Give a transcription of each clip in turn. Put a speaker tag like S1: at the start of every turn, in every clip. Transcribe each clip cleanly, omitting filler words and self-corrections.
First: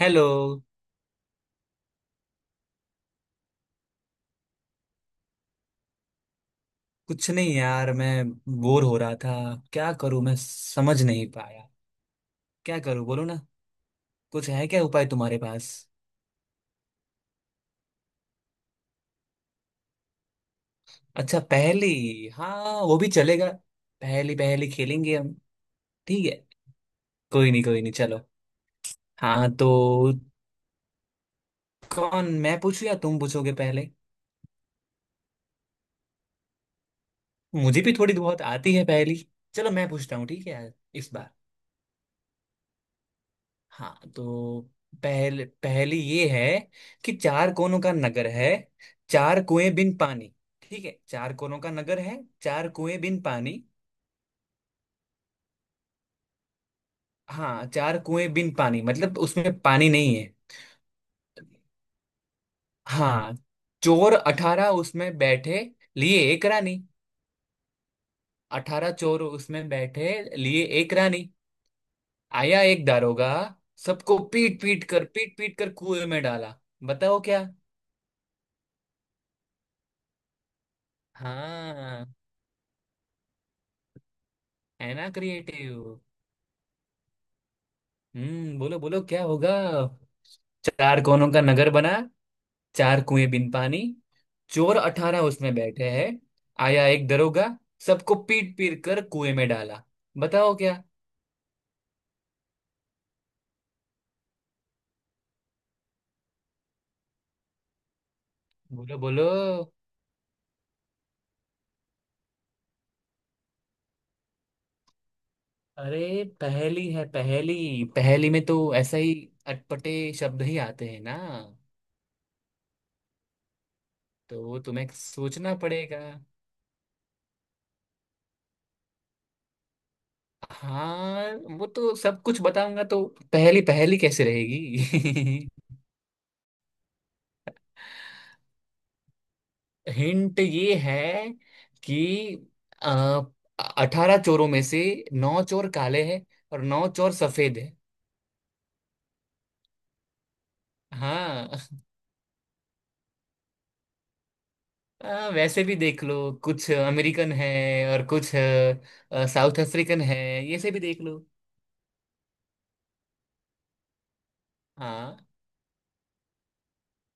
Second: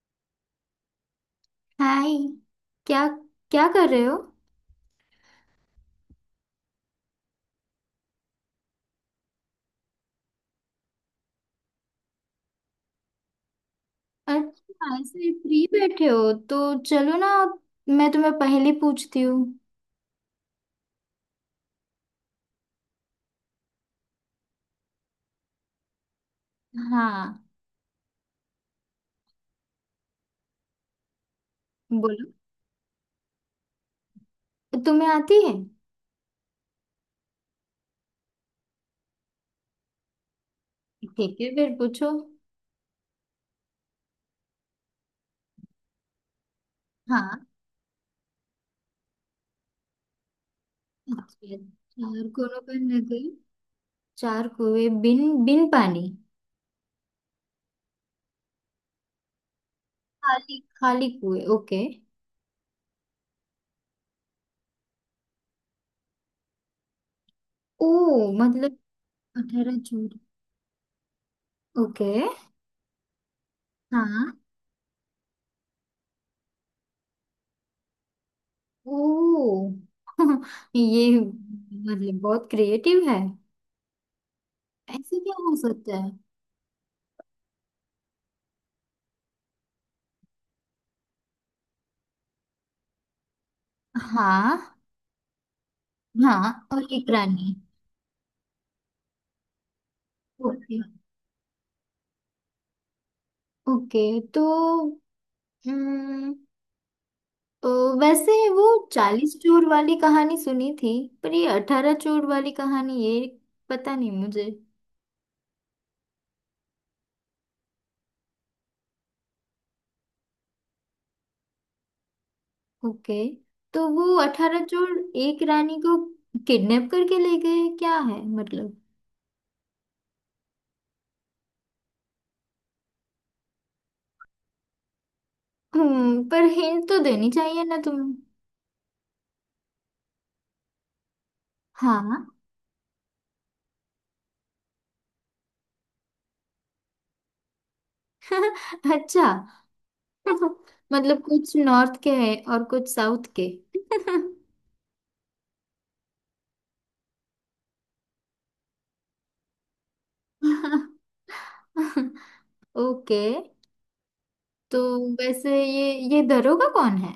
S1: Hello.
S2: Hi. क्या क्या कर रहे हो?
S1: कुछ नहीं यार, मैं बोर हो रहा था। क्या करूं, मैं समझ नहीं पाया। क्या करूं बोलो ना। कुछ है क्या
S2: अच्छा,
S1: उपाय
S2: ऐसे
S1: तुम्हारे
S2: फ्री
S1: पास?
S2: बैठे हो तो चलो ना, मैं तुम्हें पहले पूछती हूँ।
S1: अच्छा पहेली, हाँ वो भी चलेगा। पहेली पहेली खेलेंगे हम। ठीक है।
S2: हाँ,
S1: कोई नहीं चलो। हाँ तो कौन,
S2: बोलो।
S1: मैं पूछूं या तुम पूछोगे पहले?
S2: तुम्हें आती है?
S1: मुझे भी थोड़ी बहुत आती है पहेली। चलो मैं पूछता हूँ, ठीक है इस बार।
S2: ठीक है, फिर पूछो।
S1: हाँ तो पहले पहली ये है कि
S2: हाँ।
S1: चार कोनों का नगर है, चार कुएं बिन पानी। ठीक है, चार
S2: अच्छा,
S1: कोनों का नगर है,
S2: चार कोनों
S1: चार
S2: पर
S1: कुएं बिन
S2: नगर,
S1: पानी।
S2: चार कुएं बिन बिन पानी।
S1: हाँ, चार कुएं बिन पानी मतलब उसमें पानी नहीं है।
S2: खाली खाली कुएं। ओके।
S1: हाँ, चोर अठारह उसमें बैठे, लिए एक रानी।
S2: ओ, मतलब
S1: अठारह चोर उसमें
S2: 18 जून?
S1: बैठे, लिए एक रानी।
S2: ओके।
S1: आया एक दारोगा, सबको
S2: हाँ।
S1: पीट पीट कर कुएं में डाला। बताओ क्या।
S2: ओ। ये
S1: हाँ,
S2: मतलब बहुत क्रिएटिव है।
S1: है ना
S2: ऐसे क्या हो
S1: क्रिएटिव।
S2: सकता है?
S1: हम्म, बोलो बोलो क्या होगा। चार कोनों का नगर बना, चार कुएं बिन पानी,
S2: हाँ,
S1: चोर अठारह उसमें बैठे हैं,
S2: हाँ, और
S1: आया एक
S2: एक रानी।
S1: दरोगा, सबको पीट पीट कर कुएं में डाला। बताओ
S2: ओके।
S1: क्या।
S2: ओके तो हम्म अ, वैसे वो
S1: बोलो बोलो।
S2: 40 चोर वाली कहानी सुनी थी। पर ये 18 चोर वाली कहानी, ये पता नहीं मुझे।
S1: अरे पहेली है, पहेली पहेली में तो ऐसा ही अटपटे शब्द ही आते हैं ना।
S2: ओके तो वो
S1: तो वो
S2: अठारह
S1: तुम्हें
S2: चोर एक
S1: सोचना
S2: रानी को
S1: पड़ेगा।
S2: किडनैप करके ले गए, क्या है मतलब?
S1: हाँ, वो तो सब कुछ बताऊंगा तो पहेली पहेली कैसे रहेगी।
S2: पर हिंट तो देनी चाहिए ना तुम्हें।
S1: हिंट ये है कि
S2: हाँ।
S1: अठारह चोरों में से नौ चोर काले हैं और नौ चोर सफेद है।
S2: अच्छा। मतलब
S1: हाँ।
S2: कुछ नॉर्थ के हैं और कुछ साउथ के।
S1: वैसे भी देख लो, कुछ अमेरिकन है और कुछ साउथ अफ्रीकन है। ये से भी देख लो।
S2: ओके। तो
S1: हाँ,
S2: वैसे ये दरोगा कौन है?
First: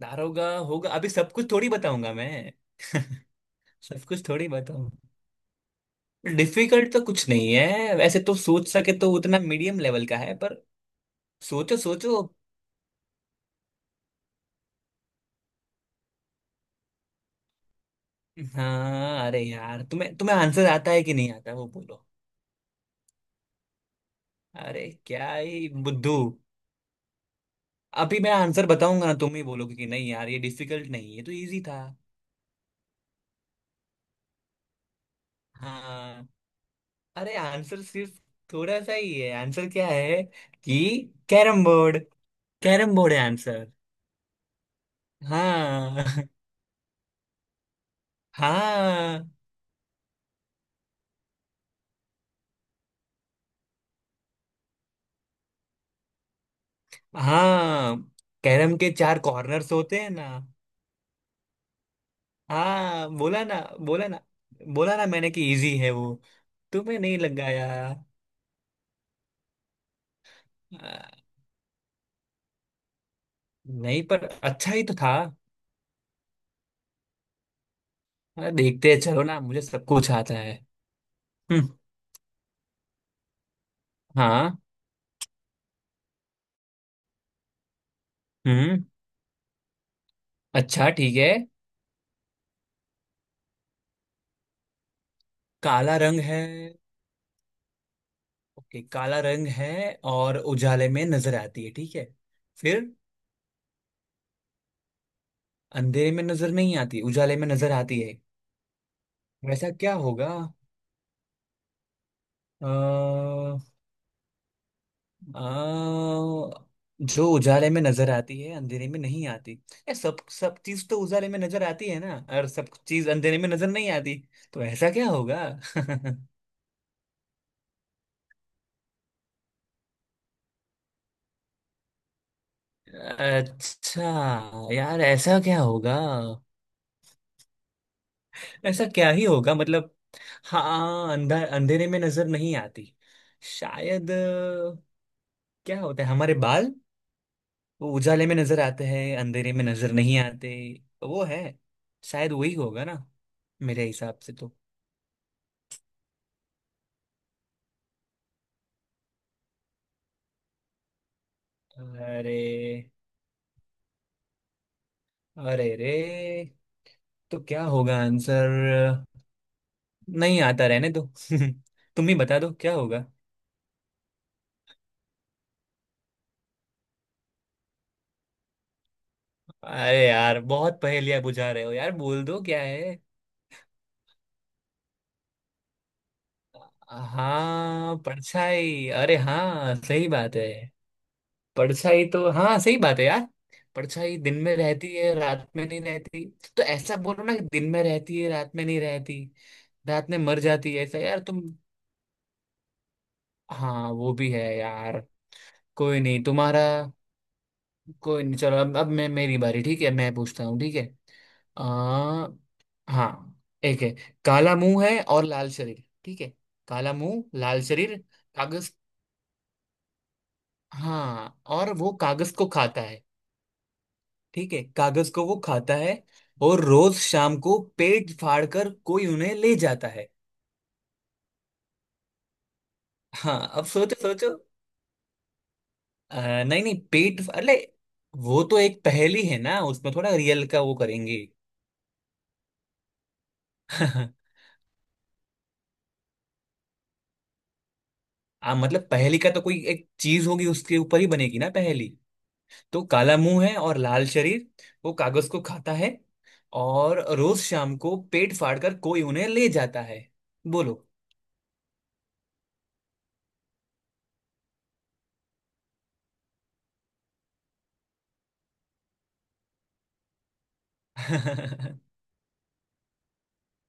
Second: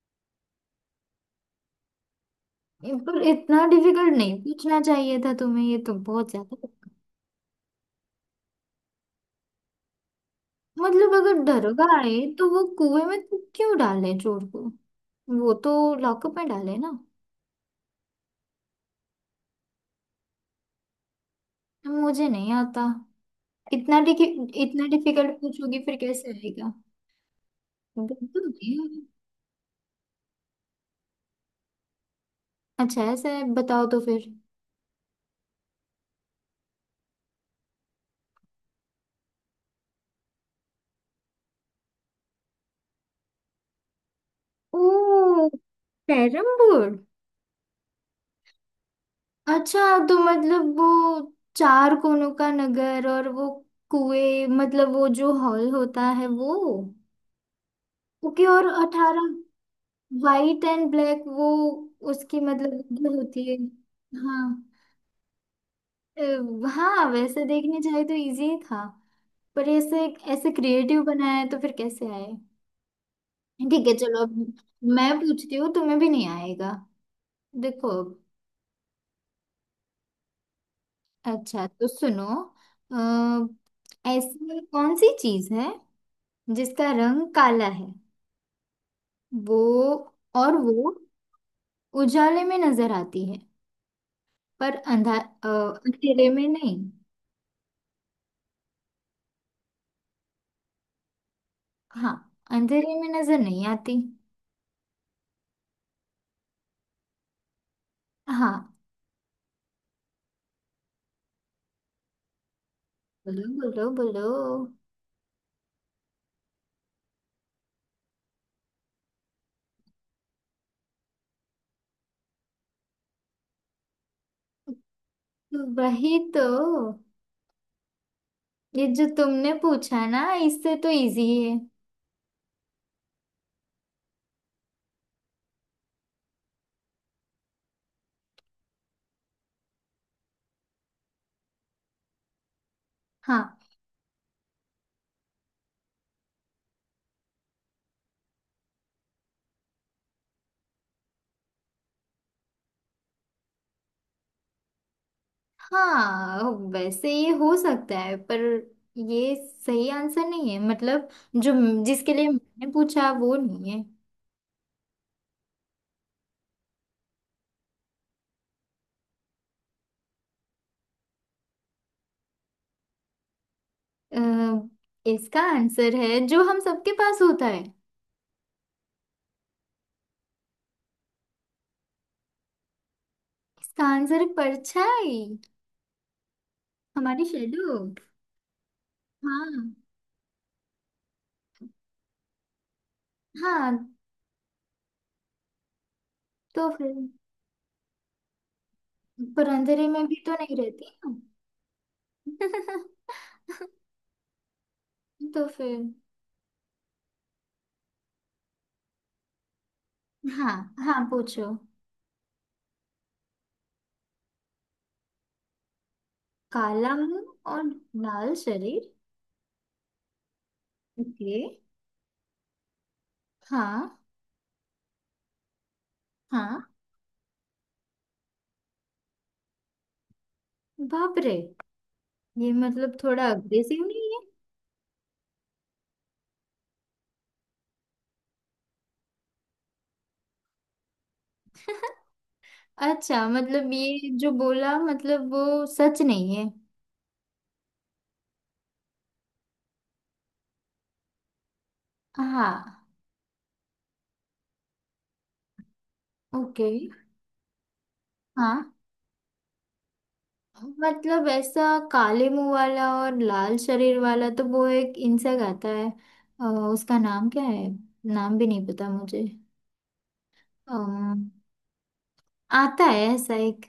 S1: दारोगा होगा, अभी सब कुछ थोड़ी बताऊंगा मैं।
S2: पर इतना
S1: सब
S2: डिफिकल्ट
S1: कुछ
S2: नहीं
S1: थोड़ी
S2: पूछना
S1: बताऊंगा।
S2: चाहिए था तुम्हें, ये तो बहुत ज्यादा।
S1: डिफिकल्ट तो कुछ नहीं है वैसे तो, सोच सके तो उतना मीडियम लेवल का है पर।
S2: मतलब अगर
S1: सोचो
S2: दरोगा आए
S1: सोचो।
S2: तो वो कुएं में तो क्यों डाले चोर को? वो तो लॉकअप में डाले ना।
S1: हाँ अरे यार, तुम्हें तुम्हें आंसर आता है कि नहीं आता वो बोलो।
S2: मुझे नहीं आता। इतना डिफि
S1: अरे
S2: इतना डिफिकल्ट
S1: क्या ही
S2: पूछोगी फिर
S1: बुद्धू।
S2: कैसे आएगा?
S1: अभी मैं
S2: बिल्कुल
S1: आंसर
S2: नहीं।
S1: बताऊंगा ना, तुम ही बोलोगे कि नहीं यार ये डिफिकल्ट नहीं, ये तो इजी था।
S2: अच्छा ऐसा है, बताओ तो फिर।
S1: हाँ, अरे आंसर सिर्फ थोड़ा सा ही है। आंसर क्या है कि कैरम बोर्ड। कैरम बोर्ड है आंसर।
S2: ओ,
S1: हाँ।
S2: Carrom board.
S1: हाँ।
S2: अच्छा, तो मतलब वो चार कोनों का नगर, और वो कुएं मतलब वो जो हॉल होता है वो।
S1: हाँ,
S2: ओके, और
S1: कैरम के चार
S2: 18
S1: कॉर्नर्स होते हैं ना।
S2: वाइट एंड ब्लैक वो, उसकी मतलब
S1: हाँ,
S2: जो
S1: बोला
S2: होती
S1: ना।
S2: है।
S1: बोला ना।
S2: हाँ।
S1: बोला ना मैंने कि इजी है वो। तुम्हें
S2: हाँ,
S1: नहीं
S2: वैसे
S1: लगाया?
S2: देखने जाए तो इजी ही था। पर ऐसे ऐसे
S1: आ,
S2: क्रिएटिव बनाया है तो फिर कैसे आए? ठीक है,
S1: नहीं
S2: चलो
S1: पर
S2: अब
S1: अच्छा ही तो
S2: मैं
S1: था।
S2: पूछती हूँ, तुम्हें भी नहीं आएगा, देखो।
S1: देखते हैं, चलो ना मुझे सब कुछ आता है।
S2: अच्छा,
S1: हम्म।
S2: तो सुनो। अ,
S1: हाँ।
S2: ऐसी कौन सी चीज है जिसका रंग काला है,
S1: हम्म।
S2: वो? और
S1: अच्छा
S2: वो
S1: ठीक है।
S2: उजाले में नजर आती है पर
S1: काला रंग
S2: अंधेरे
S1: है।
S2: में नहीं।
S1: ओके, काला रंग है और उजाले में नजर आती है, ठीक है।
S2: हाँ,
S1: फिर
S2: अंधेरे में नजर नहीं आती।
S1: अंधेरे में नजर नहीं आती, उजाले में नजर आती है,
S2: हाँ,
S1: वैसा क्या होगा? अ,
S2: बोलो बोलो बोलो।
S1: आ, जो उजाले में नजर आती है अंधेरे में नहीं आती। ये सब सब चीज तो उजाले में नजर आती है ना, और सब चीज अंधेरे में नजर नहीं आती। तो ऐसा क्या होगा?
S2: तो वही तो, ये जो तुमने पूछा ना, इससे तो इजी है।
S1: अच्छा यार, ऐसा क्या होगा? ऐसा क्या ही होगा मतलब। हाँ, अंधा अंधेरे में नजर नहीं आती।
S2: हाँ।
S1: शायद क्या होता है हमारे बाल, वो उजाले में नजर आते हैं अंधेरे में नजर नहीं आते। तो वो है, शायद वही होगा ना, मेरे हिसाब से तो।
S2: हाँ, वैसे ये हो सकता है, पर ये सही आंसर नहीं है, मतलब जो जिसके लिए
S1: अरे,
S2: मैंने पूछा वो नहीं है।
S1: अरे रे। तो क्या होगा आंसर? नहीं आता, रहने दो। तुम ही बता दो क्या होगा।
S2: अ, इसका आंसर है जो हम सबके पास होता है।
S1: अरे यार बहुत पहेलियां बुझा रहे हो यार, बोल दो क्या है।
S2: इसका आंसर है परछाई। हमारी शेडो।
S1: हाँ, परछाई। अरे
S2: हाँ।
S1: हाँ सही बात है। परछाई तो हाँ सही बात है यार।
S2: हाँ
S1: परछाई दिन में रहती है रात में नहीं रहती। तो
S2: तो फिर,
S1: ऐसा बोलो ना कि दिन में रहती है रात में नहीं रहती।
S2: पर अंधेरे में
S1: रात
S2: भी
S1: में
S2: तो
S1: मर
S2: नहीं
S1: जाती है
S2: रहती
S1: ऐसा यार तुम।
S2: ना।
S1: हाँ, वो भी है यार।
S2: तो फिर।
S1: कोई नहीं तुम्हारा। कोई नहीं चलो, अब मैं, मेरी बारी, ठीक है मैं पूछता
S2: हाँ,
S1: हूँ, ठीक है।
S2: हाँ पूछो।
S1: आ, हाँ, एक है काला मुंह है और लाल शरीर, ठीक है। काला
S2: काला
S1: मुंह
S2: मुंह
S1: लाल
S2: और
S1: शरीर।
S2: लाल
S1: कागज।
S2: शरीर। ओके।
S1: हाँ, और वो कागज को खाता है।
S2: हाँ।
S1: ठीक है, कागज को वो खाता है, और
S2: हाँ।
S1: रोज शाम को पेट फाड़ कर कोई उन्हें ले जाता है।
S2: बाप रे। ये मतलब थोड़ा
S1: हाँ अब
S2: अग्रेसिव
S1: सोचो
S2: नहीं
S1: सोचो। नहीं नहीं पेट, अरे वो तो एक पहेली है ना, उसमें थोड़ा रियल का वो करेंगे।
S2: है? अच्छा, मतलब ये जो बोला मतलब वो सच नहीं है?
S1: मतलब पहेली का तो कोई एक चीज होगी उसके ऊपर ही बनेगी ना पहेली। तो
S2: हाँ।
S1: काला मुंह है और लाल शरीर, वो कागज को खाता है
S2: ओके।
S1: और रोज शाम को पेट फाड़कर
S2: हाँ,
S1: कोई उन्हें ले जाता है। बोलो।
S2: मतलब ऐसा काले मुंह वाला और लाल शरीर वाला, तो वो एक इंसेक्ट आता है। अ, उसका नाम क्या है? नाम भी नहीं पता मुझे। अम, आता है ऐसा एक।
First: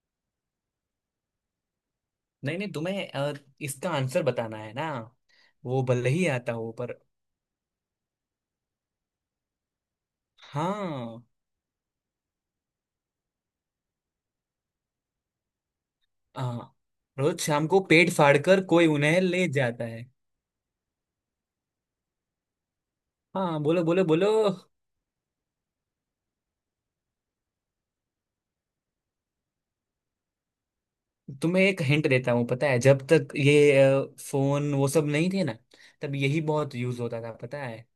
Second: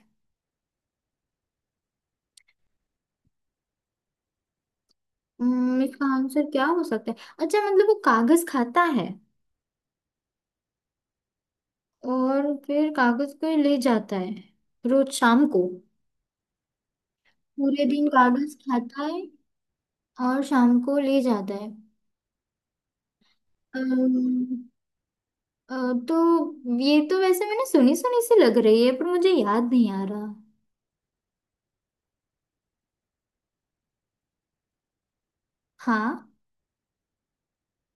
S1: नहीं नहीं, तुम्हें इसका आंसर बताना है ना। वो
S2: इसका
S1: भले ही
S2: आंसर
S1: आता
S2: क्या
S1: हो
S2: हो
S1: पर।
S2: सकता है? अच्छा, मतलब वो कागज खाता है
S1: हाँ,
S2: और फिर कागज को ले जाता है रोज शाम को।
S1: हाँ, रोज शाम को
S2: पूरे दिन
S1: पेट
S2: कागज
S1: फाड़कर कोई
S2: खाता है
S1: उन्हें ले जाता है।
S2: और शाम को ले जाता है।
S1: हाँ बोलो बोलो बोलो।
S2: अम्म, अ, तो ये तो वैसे मैंने सुनी सुनी सी लग रही है, पर मुझे याद नहीं आ रहा।
S1: तुम्हें एक हिंट देता हूँ, पता है जब तक ये फोन वो सब नहीं थे ना, तब
S2: हाँ।
S1: यही बहुत यूज होता था, पता है।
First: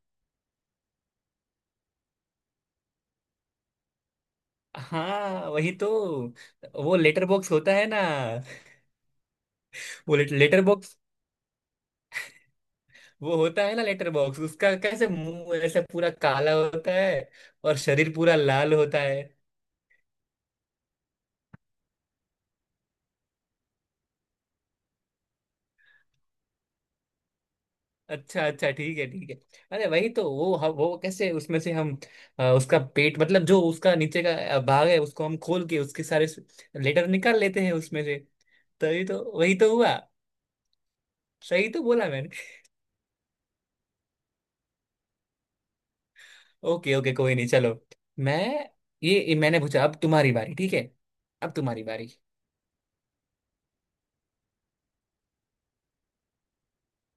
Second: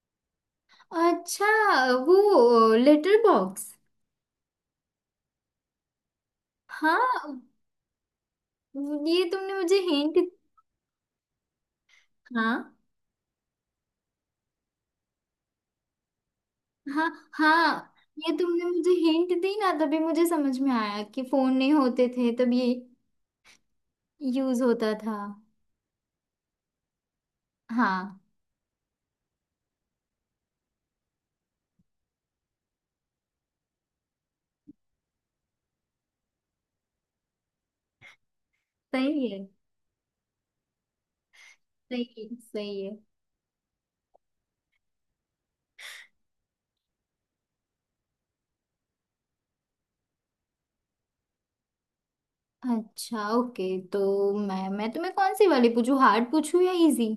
S2: अच्छा, वो लेटर बॉक्स।
S1: हाँ वही तो, वो लेटर
S2: हाँ,
S1: बॉक्स होता है ना।
S2: ये तुमने मुझे हिंट।
S1: Letter box.
S2: हाँ,
S1: वो होता है ना लेटर बॉक्स, उसका कैसे मुंह ऐसे पूरा काला होता
S2: हाँ,
S1: है और
S2: हाँ,
S1: शरीर पूरा
S2: ये तुमने
S1: लाल
S2: मुझे
S1: होता है।
S2: हिंट दी ना, तभी मुझे समझ में आया कि फोन नहीं होते थे तब ये यूज होता था। हाँ।
S1: अच्छा अच्छा ठीक है ठीक है। अरे वही तो वो वो कैसे उसमें से हम उसका पेट मतलब जो उसका नीचे का भाग है, उसको हम खोल के उसके सारे लेटर निकाल लेते हैं उसमें से। तो ये तो
S2: सही है।
S1: वही तो हुआ। सही तो
S2: सही
S1: बोला मैंने।
S2: है, सही है।
S1: ओके ओके कोई नहीं चलो। मैं, ये मैंने पूछा, अब तुम्हारी बारी, ठीक है अब तुम्हारी बारी।
S2: अच्छा, ओके। तो मैं तुम्हें कौन सी वाली पूछूं, हार्ड पूछूं या इजी?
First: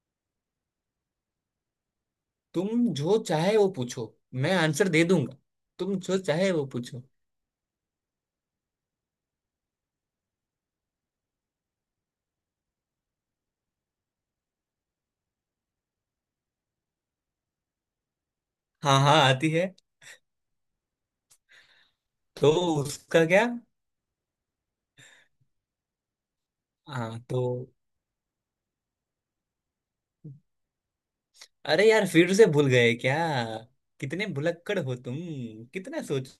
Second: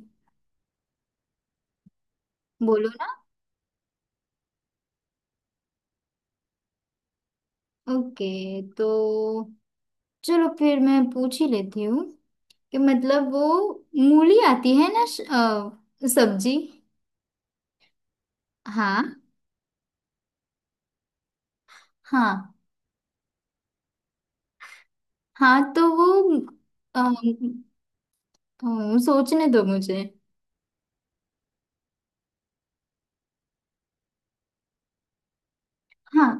S1: तुम
S2: बोलो ना।
S1: जो चाहे वो पूछो। मैं आंसर दे दूंगा। तुम जो चाहे वो पूछो।
S2: ओके। तो चलो फिर मैं पूछ ही लेती हूँ, कि मतलब वो मूली आती है ना, सब्जी।
S1: हाँ
S2: हाँ।
S1: हाँ आती है। तो
S2: हाँ।
S1: उसका क्या?
S2: हाँ तो वो, अम,
S1: हाँ तो
S2: सोचने दो मुझे।
S1: अरे यार फिर से भूल गए क्या? कितने भुलक्कड़ हो तुम, कितना
S2: हाँ,
S1: सोचे।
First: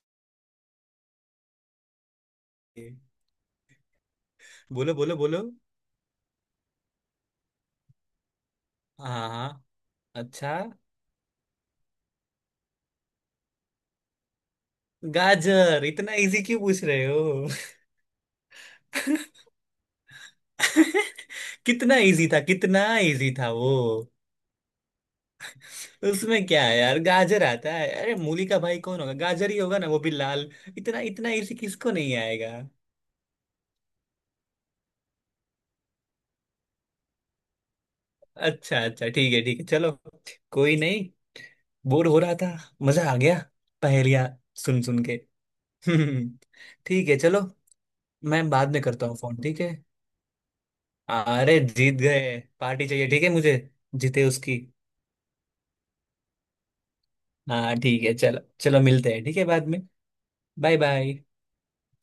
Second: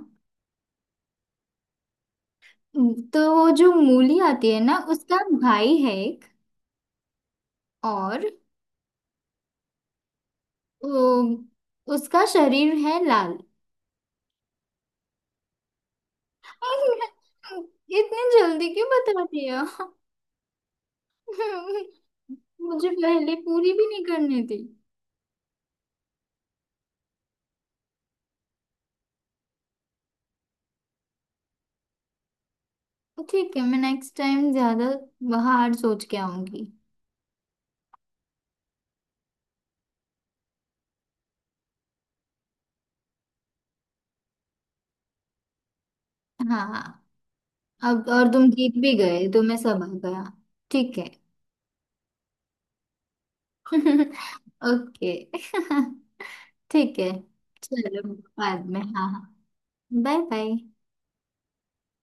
S2: तो वो जो मूली आती है ना,
S1: बोलो बोलो
S2: उसका
S1: बोलो।
S2: भाई है एक, और
S1: हाँ हाँ। अच्छा।
S2: अम, उसका शरीर है लाल।
S1: गाजर, इतना इजी क्यों पूछ रहे हो?
S2: इतनी जल्दी क्यों बता दिया?
S1: कितना इजी था, कितना
S2: मुझे
S1: इजी
S2: पहले
S1: था वो।
S2: पूरी भी नहीं करनी थी।
S1: उसमें क्या है यार, गाजर आता है, अरे मूली का भाई कौन होगा गाजर ही होगा ना, वो भी लाल। इतना इतना इजी किसको नहीं आएगा।
S2: तो ठीक है, मैं नेक्स्ट टाइम ज्यादा बाहर सोच के आऊंगी।
S1: अच्छा अच्छा ठीक है चलो। कोई नहीं। बोर हो रहा था, मजा आ गया पहेलियां सुन सुन के। हम्म।
S2: हाँ,
S1: ठीक है चलो।
S2: अब और तुम
S1: मैं बाद
S2: जीत
S1: में
S2: भी
S1: करता हूँ
S2: गए,
S1: फोन,
S2: तुम्हें
S1: ठीक है।
S2: सब आ गया। ठीक है।
S1: अरे जीत गए, पार्टी चाहिए ठीक है मुझे, जीते उसकी।
S2: ओके। ठीक है।
S1: हाँ ठीक
S2: चलो,
S1: है चलो
S2: बाद में।
S1: चलो
S2: हाँ,
S1: मिलते हैं
S2: हाँ,
S1: ठीक है बाद में।
S2: Bye
S1: bye
S2: bye.
S1: बाय।